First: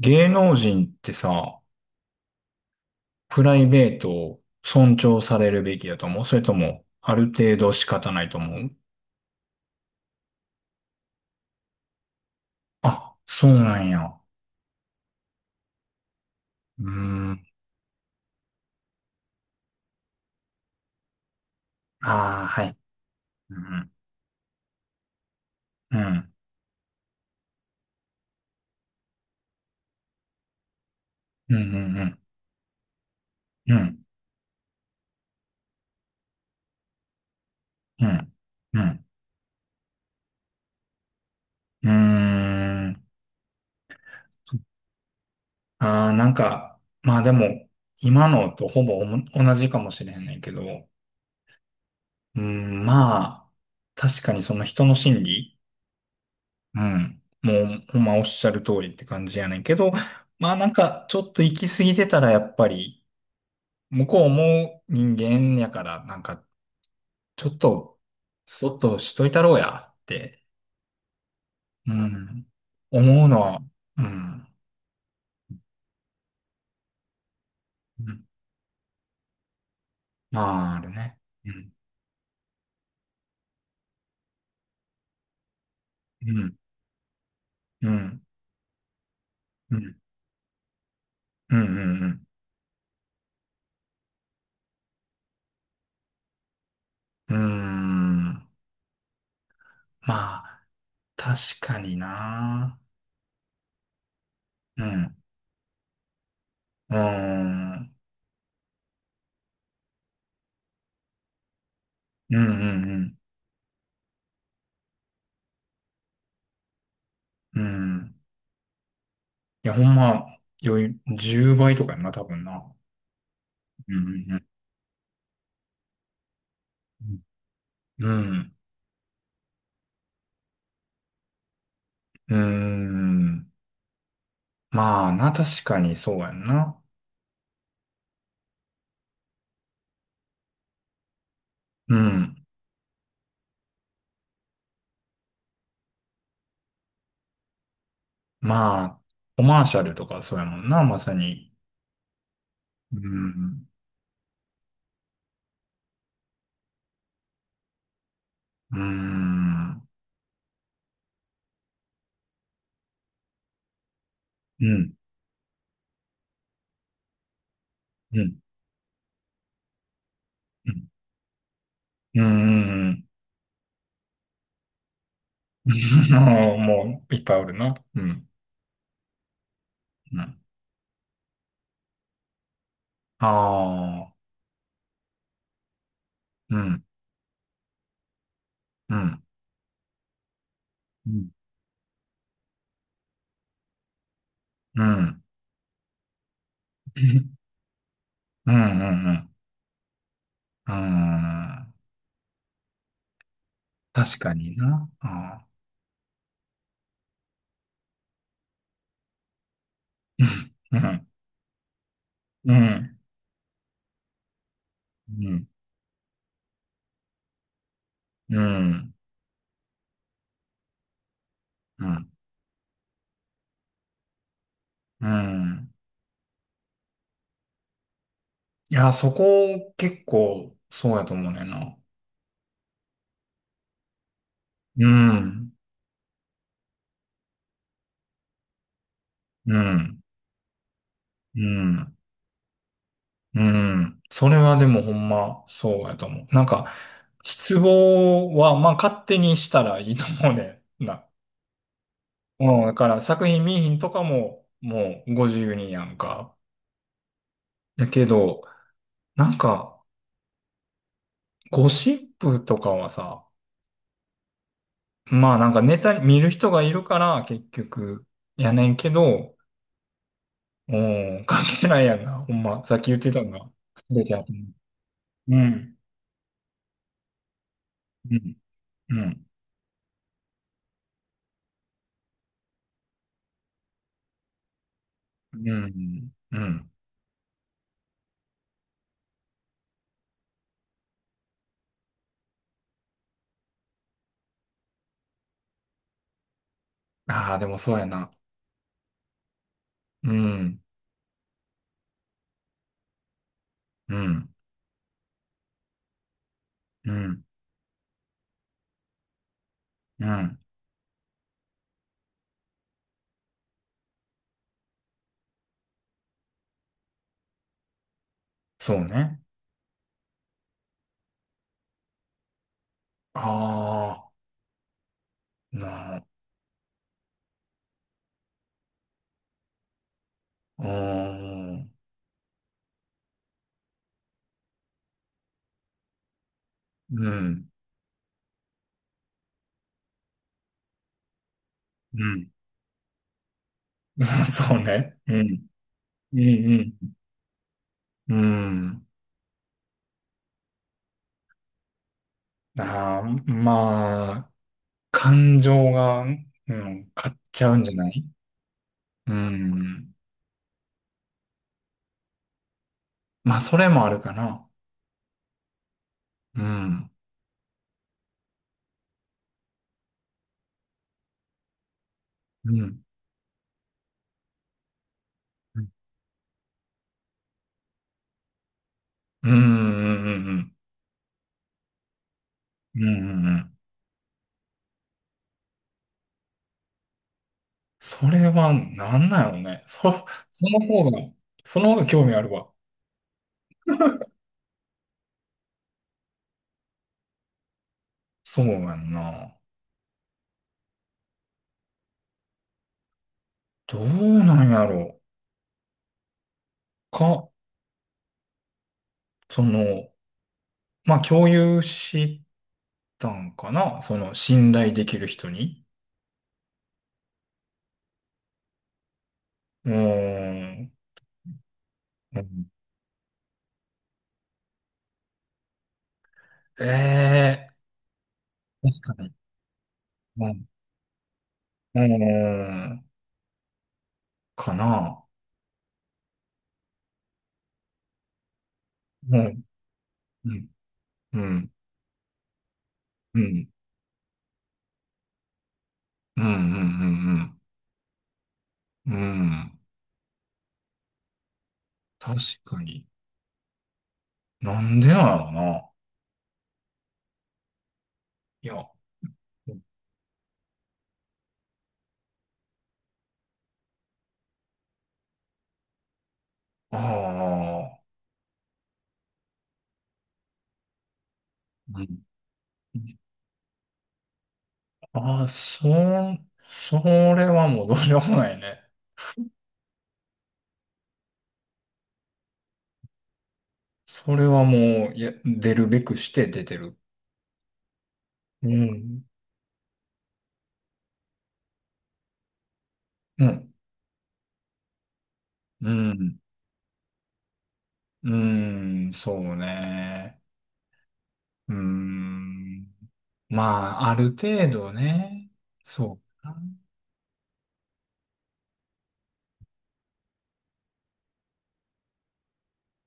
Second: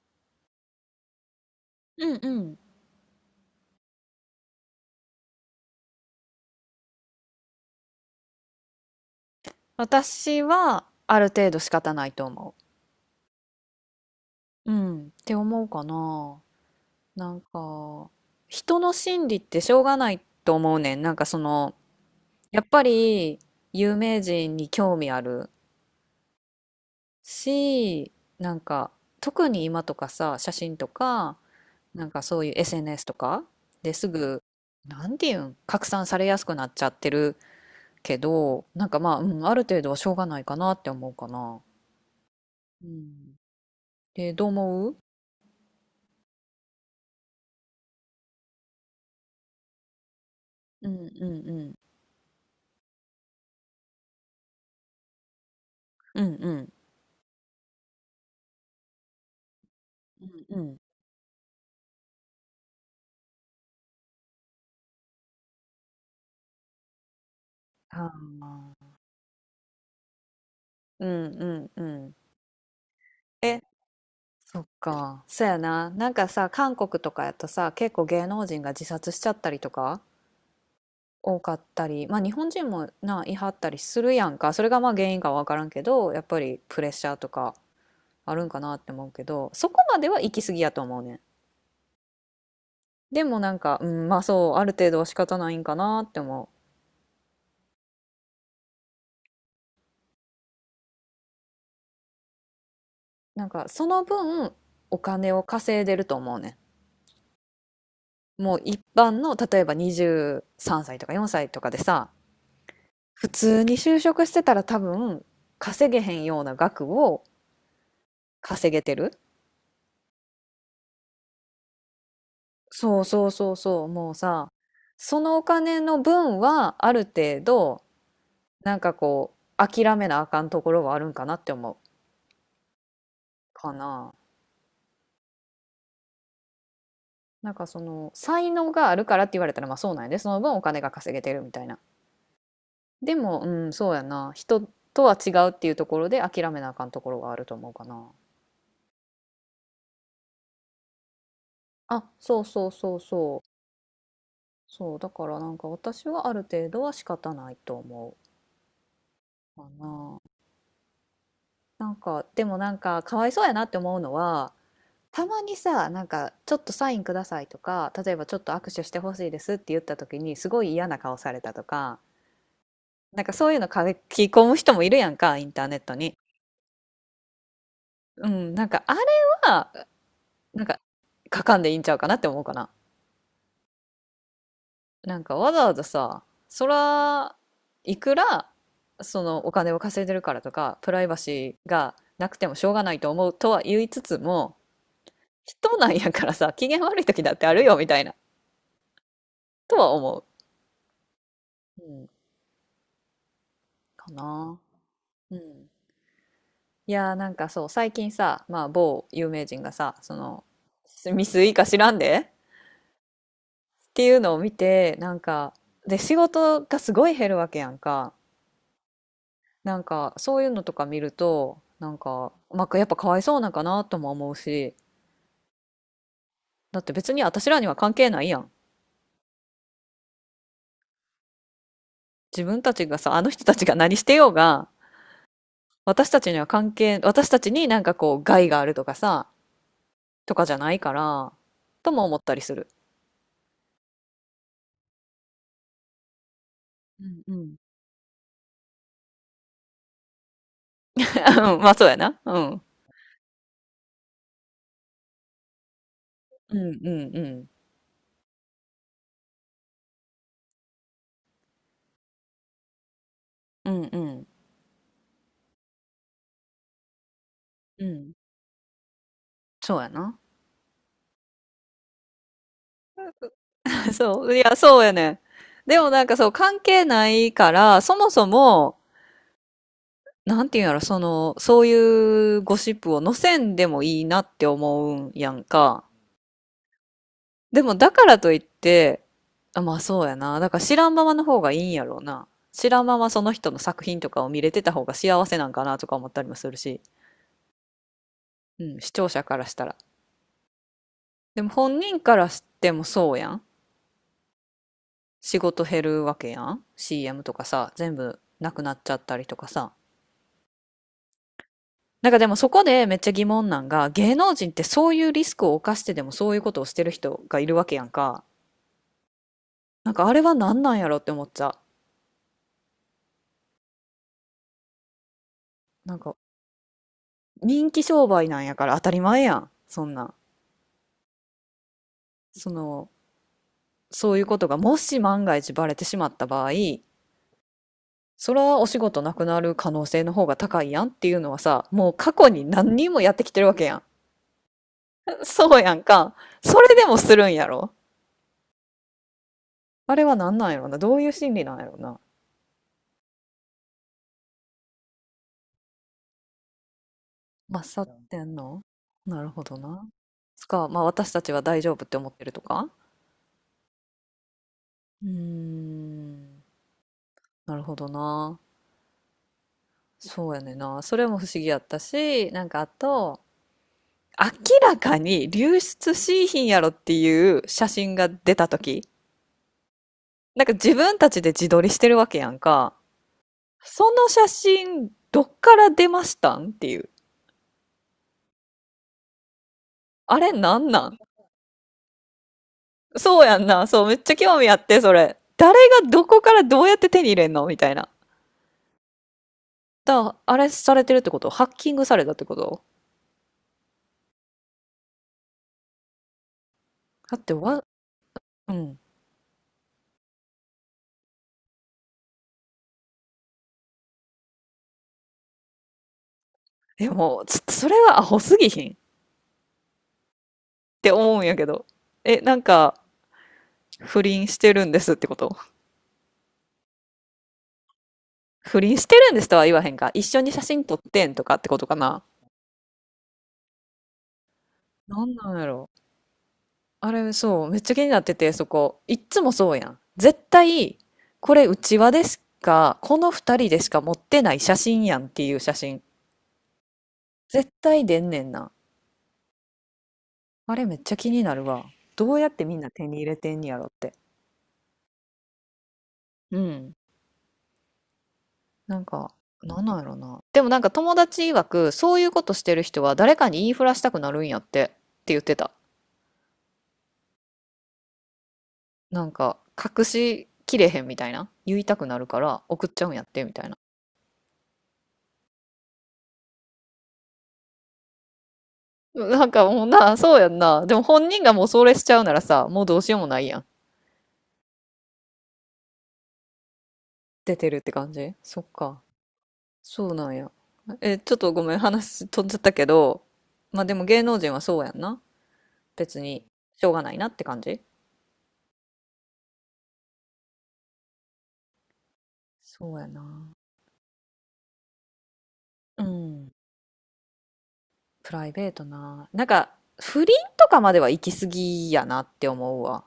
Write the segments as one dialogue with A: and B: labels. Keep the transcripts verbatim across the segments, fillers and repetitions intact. A: 芸能人ってさ、
B: うんうん。
A: プライベートを尊重されるべきだと思う？それとも、ある程度仕方ないと思う？
B: 私はある程度仕方ないと思
A: あ、そうなんや。
B: う。うん。って思うかな。
A: うー
B: なん
A: ん。
B: か、人の心理ってしょうがないと思うねん。なんかその、
A: ああ、
B: や
A: は
B: っ
A: い。
B: ぱり
A: うん。
B: 有名人に興味ある
A: うん。
B: し、なんか、特に今とかさ、写真とか、
A: うん。う
B: なん
A: ん。
B: かそういう エスエヌエス とか
A: う
B: で
A: ん。
B: すぐ、なんていうん、拡散されやすくなっちゃってる
A: う
B: け
A: ん。
B: ど、
A: うん。う
B: なんか
A: ん。
B: まあ、うん、ある程度はしょうがないかなって思うかな。
A: うー
B: う
A: ん。
B: ん。で、どう思う？
A: ああ、なんか、まあでも、今のとほぼおも同じかもしれへんねんけど、う
B: うんうんうん。
A: ーん、まあ、確かにその人の心理、
B: うんうん
A: うん。もう、ほんまおっしゃる通りって感じやねんけど、まあ
B: うんう
A: なん
B: ん。
A: かちょっと行き過ぎてたらやっぱり、向こうも人間やから、なんかちょっと、
B: ああ。
A: そっとしといたろうやって、
B: うんうんうんあうんう
A: う
B: んうん
A: ん、思うのは、
B: え、
A: うん、
B: そっか。そやな。なんかさ、韓国とかやとさ、結構
A: うん。
B: 芸能人が自殺しちゃったりとか
A: まああるね。
B: 多
A: う
B: かっ
A: ん、
B: たり、まあ日本人もな、いはったりするやんか。それがまあ原因かわからんけど、やっ
A: う
B: ぱ
A: ん、
B: りプレッシャーとか
A: うん、
B: あるんかなって思うけど、そ
A: う
B: こ
A: ん、
B: までは行き過ぎやと思うねん。
A: うん、うん、
B: でもなんか、うん、まあそう、ある程度は仕方ないんかなって思
A: うん、うーん。まあ、確かにな。
B: う。なんかその分、
A: う
B: お
A: ん、
B: 金を稼いでると思うねん。
A: うーん、
B: もう一般の例えばにじゅうさんさいとかよんさいとかでさ、
A: うん、うん、
B: 普通に就職してたら多分稼げへんような額を
A: うん。うん。
B: 稼げてる。
A: いや、ほんま、余裕、じゅうばいとかやんな、多分な。
B: そうそうそうそう。
A: うん。
B: もう
A: うん。
B: さ、そのお金の分はある程度、
A: うん。うん。
B: なんかこう諦めなあかんところはあるんかなって思う
A: うーん。
B: かな。
A: まあな、確かにそうやんな。
B: なんかその才能があるからって言われたらまあそうなんやで、その分お金が稼げてるみたいな。
A: うん。
B: でもうんそうやな、人とは違うっていうところで諦めなあかんところがあると思うかな。
A: まあ、コマーシャルとかそうやもんな、まさに。
B: あ、そうそうそ
A: う
B: うそう。
A: ん。
B: そう、だからなんか私はある程度は仕方ないと思
A: う
B: うか
A: ん。
B: な。なんか、でもなんかかわいそうやなって思うのは、
A: うん。
B: たまにさ、なんかちょっとサインくださいとか、例え
A: う
B: ばちょ
A: ん。
B: っと握手してほしいですって言った時にすご
A: う
B: い嫌
A: ん。
B: な顔されたとか、
A: うん。
B: なんかそういうの書き込む人もいるやんか、インターネット に。
A: もう、もういっぱいおるな。うん。
B: うん、なんかあれは、
A: うん。
B: なんか書かんでいいんちゃうかなって思うかな。
A: ああ。
B: なんかわざわざさ、
A: う
B: そ
A: ん。
B: ら、いくら、
A: うん。
B: そのお金を稼いでるからとか、プライ
A: う
B: バ
A: ん。
B: シーがなくてもしょうがないと思うとは言いつつも、
A: うん。
B: 人なんやからさ、機嫌悪い時だってあるよみたいな、
A: うん。うん。
B: とは思
A: うん。うん。
B: う。うん、か
A: 確かに
B: な。
A: な。
B: う
A: あ、
B: ん。いやーなんかそう、最近さ、まあ某有名人がさ、そ
A: うん、
B: の、
A: うん、
B: ミスいいか知らんで
A: う
B: っていうのを見て、なん
A: ん、
B: か、で、仕事がすごい減るわけやんか。
A: うん、
B: なんかそういうのとか見ると
A: う
B: なん
A: ん、
B: か、まあ、やっぱかわいそうなんかなとも思うし、
A: うん。
B: だって別に私らには関係ないやん。
A: いや、そこ結構そうやと思うねんな。
B: 自分たちがさ、あの人たちが何してようが、
A: うん、
B: 私たちには関係私たちになんかこう害があるとかさ、
A: うん、
B: とかじゃないから、
A: う
B: と
A: ん、
B: も思ったりする。
A: うん。それはでもほんまそうやと思う。なんか、
B: うんうん。
A: 失望はまあ勝手にしたらいいと思うねんな。
B: まあそうやな。う
A: うん、
B: ん
A: だから作品見えひんとかももうご自由にやんか。
B: うんうんうん
A: だけど、なんか、ゴシップとかはさ、
B: うんうん
A: まあなんかネタ見る人がいるから結
B: う
A: 局
B: ん
A: やねんけど、
B: そうやな。
A: うん、関係ないやんな。ほんま、さっき言ってたのが 全てや
B: そ
A: と
B: うい
A: 思
B: やそうやねん。
A: う。うん。
B: でもなんかそう関係ないからそも
A: う
B: そ
A: ん。
B: も、
A: うん。
B: なんていうんやろ、その、そういうゴシップを載せんでもいいなって思うんやん
A: う
B: か。
A: ん。うん。
B: でもだからといって、あ、まあそうやな。だから知らんままの方がいいんやろうな。知らんままその人の作品とかを見れてた方が幸せなんかなとか思ったりもするし、
A: ああ、でもそうやな。
B: うん、視聴者からしたら。
A: うん。
B: でも本人からしてもそうやん。
A: うん。
B: 仕事減るわけやん。
A: うん。
B: シーエム とかさ、全部なくなっちゃったりとかさ。
A: うん。
B: なんかでもそこでめっちゃ疑問なんが、芸能人ってそういうリスクを冒してでもそういうことをしてる人がいるわけやんか。
A: そうね。
B: なんかあれは何なんやろって思っちゃ
A: ああ、
B: う。
A: な
B: なん
A: あ。
B: か人気商売なんやから当たり前やん。そんな。
A: うーん。
B: その、そういうことがもし万が一バレてしまった場合、
A: うん。
B: それはお仕事なくなる可能性の方が高いやんっていうのはさ、もう
A: う
B: 過去
A: ん。
B: に何人もやってきてるわけやん。
A: そうね。う ん。
B: そうやんか。
A: う
B: そ
A: ん。
B: れでもするんやろ。
A: うん。うん。
B: あれは何なんやろな。どういう心理なんやろな。
A: ああ、まあ。感情が、うん、買っちゃう
B: ま
A: ん
B: っ
A: じゃ
B: さ
A: な
B: っ
A: い？
B: てんの。
A: う
B: なるほどな。
A: ん。
B: つか、まあ私たちは大丈夫って思ってるとか。
A: まあ、それもあるかな。
B: うー
A: う
B: ん、
A: ん。
B: なるほどな。そうやねんな。それも不思議やったし、なん
A: う
B: かあ
A: ん。
B: と、明らかに流
A: うん。
B: 出しいひんやろっていう写真が出た時、
A: うん。うん。う
B: なんか
A: ん。
B: 自分たちで自撮りしてるわけやんか。
A: うん。うん。うん。
B: その写真、どっから出ましたんっていう。
A: それは、なんなのね。そ、
B: あれ
A: そ
B: な
A: の
B: んな
A: 方
B: ん？
A: が、その方が興味あるわ。
B: そうやんな。そう、めっちゃ興味あって、それ。誰がどこからどうやって手に入れんのみたいな。
A: そうやんな。
B: だ、あれされてるってこと、ハッキングされたってこと？
A: どうなんやろう。
B: だっ
A: か、
B: てわ、うん。
A: その、まあ、共有したんかな。その、信頼できる人に。
B: でも、ちょっとそれはアホすぎひんっ
A: うーん。
B: て思うんやけど。
A: う
B: え、なん
A: ん、
B: か、不倫してるんですってこと、
A: ええ
B: 不
A: ー、
B: 倫し
A: 確
B: て
A: かに。
B: るんですとは言わへんか。一緒
A: う
B: に写
A: ん。
B: 真撮ってんとかってことか
A: うー
B: な。
A: ん。かな。
B: なんなんやろ。あれ、そう、めっちゃ気になってて、そこ。いっ
A: う
B: つも
A: ん。
B: そうやん。絶
A: うん。
B: 対、
A: う
B: これ、
A: ん。
B: うちわでしか、この
A: う
B: 二
A: ん。
B: 人でしか持ってない写真やんっていう写真。
A: うん。うん。うん。
B: 絶対出んねんな。
A: うん。うん。
B: あれ、めっちゃ気になるわ。ど
A: 確
B: うやってみん
A: か
B: な
A: に。
B: 手に入れてんやろって。
A: なんでなのな。
B: うん。
A: いや。あ
B: なんか、なんなんやろな。でもなんか友達曰く、そういうことしてる人は誰かに言いふらしたくなるんやってって言ってた。
A: あ。
B: なんか、隠しきれへんみたいな。言いた
A: う
B: く
A: ん。
B: なるから送っちゃうんやってみたいな。
A: ああ、そ、それはもうどうしようもないね。
B: なんかもうな、そうやんな。でも本人がもうそれしちゃうならさ、もうどうしようもないやん。
A: それはもう、いや、出るべくして出てる。
B: 出てるって感じ。そっ
A: う
B: か。
A: ん。
B: そうなんや。え、ちょっとごめん、話飛んじゃったけど、
A: うん。
B: まあでも芸能人はそうやんな。
A: う
B: 別
A: ん。
B: に、しょうがないなって感じ。
A: うん。そうね。うん。
B: そうやな。
A: まあ、ある程度ね。
B: う
A: そう
B: ん。
A: か
B: プライベートな。なんか、不倫とかまでは行き過ぎやなって思うわ。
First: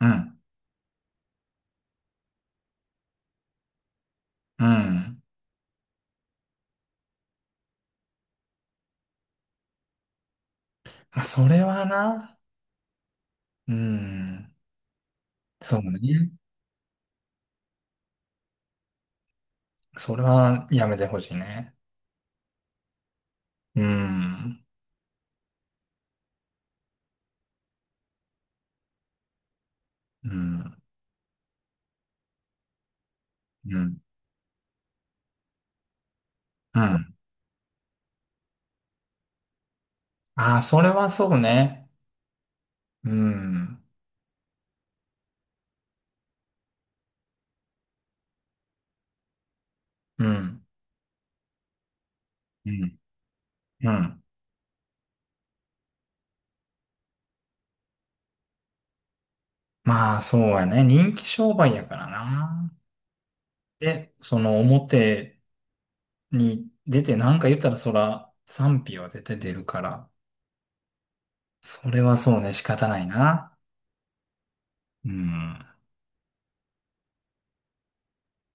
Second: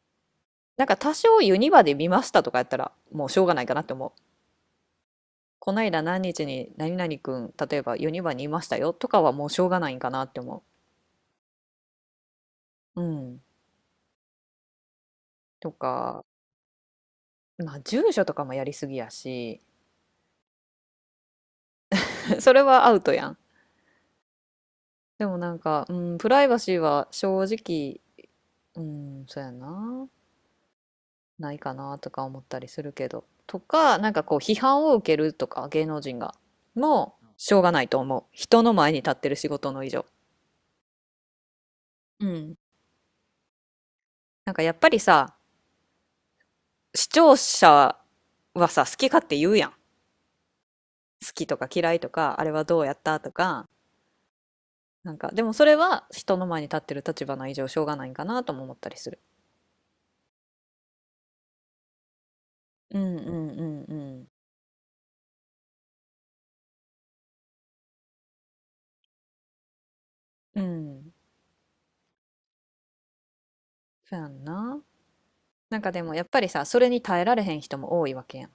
A: な。
B: なんか多少ユニバで見ましたとかやったらもうしょうがないかなって思う。
A: うん。うん。
B: こないだ何日に何々くん、例えばユニバにいましたよとかはもうしょうがないんかなって思
A: まあ、それはな。
B: う。うん。
A: うん。
B: と
A: そう
B: か、
A: ね。
B: まあ住所とかもやりすぎやし、
A: それはやめてほしいね。
B: それはアウトやん。
A: うん。
B: でもなんか、うん、プライバシーは正直、うん、そうやな、
A: うん。
B: ないかなとか思ったりするけど。と
A: うん。
B: か、なんかこう批判を受けるとか、芸能人が。
A: うん。
B: もう、しょうがないと思う。人の前に立ってる仕事の以上。
A: ああ、それはそうね。
B: うん。
A: うん。
B: なんかやっぱりさ、視聴者はさ、好き勝手言うやん。
A: うん。
B: 好きとか嫌いとか、あれは
A: う
B: どうや
A: ん。
B: ったとか。
A: うん。
B: なんか、でもそれは人の前に立ってる立場の以上しょうがないんかなとも思ったりする。
A: まあ、そうやね。人気商売やからな。
B: うんうんう
A: で、
B: ん
A: その表に出てなんか言ったらそら賛否は出て出るから。
B: うん。うん。
A: それはそうね。仕方ないな。
B: そうやんな。
A: うん。
B: なんかでもやっぱりさ、それに耐えられへん人も多いわけやん。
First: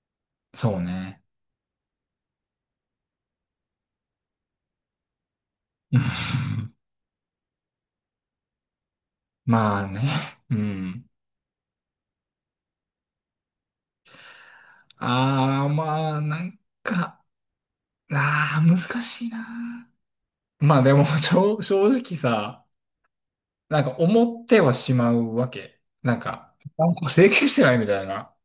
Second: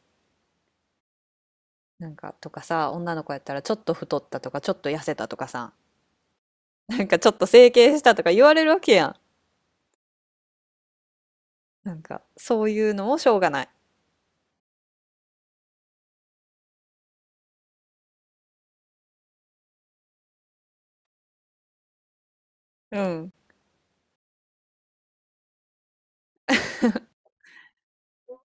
A: そうね。
B: なんかとかさ、女の子やったらちょっと太ったとか、ちょっと痩せたとかさ、
A: うん。
B: なんかちょっと整形したとか言われるわけやん。
A: まあね。うん。
B: なんかそういうのもしょうがない。
A: ああ、まあ、なんか、ああ、難しいな。まあでも、ちょ正直さ、
B: うん。
A: なんか思ってはしまうわけ。なんか、なんか整形してないみたいな。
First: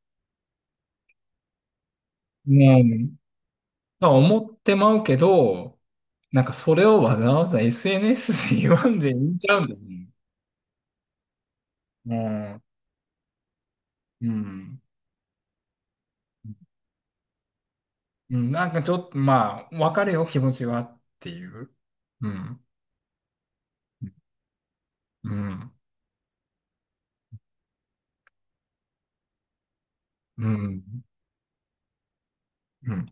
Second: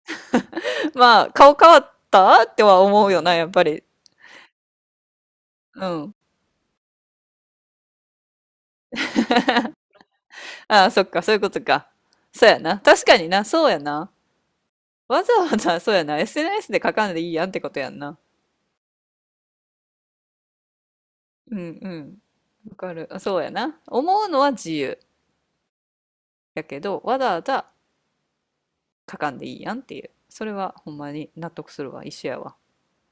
B: まあ、顔変わった
A: う
B: っては思う
A: ん。
B: よな、やっぱり。
A: まあ思ってまうけど、
B: うん。
A: なんかそれをわざわざ エスエヌエス で言わんでいいんちゃうん だよね。
B: ああ、そっか、そういうことか。そうやな。確かにな、そうやな。
A: うん。うん。
B: わざわざ、そうやな。エスエヌエス で書かんでいいやんってことやんな。
A: うん。なんかちょっと、まあ、わかるよ、気持ちはってい
B: うん
A: う。
B: うん。
A: うん。
B: わかる。あ、そうやな。思うのは自由。
A: うん。
B: やけど、わざわざ書かんでいいやんっていう。そ
A: う
B: れは
A: ん。
B: ほんまに納得するわ。一緒やわ。
A: うん。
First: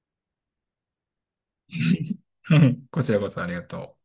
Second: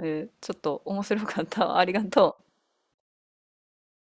B: えーちょっと面白かった。ありがとう。
A: こちらこそありがとう。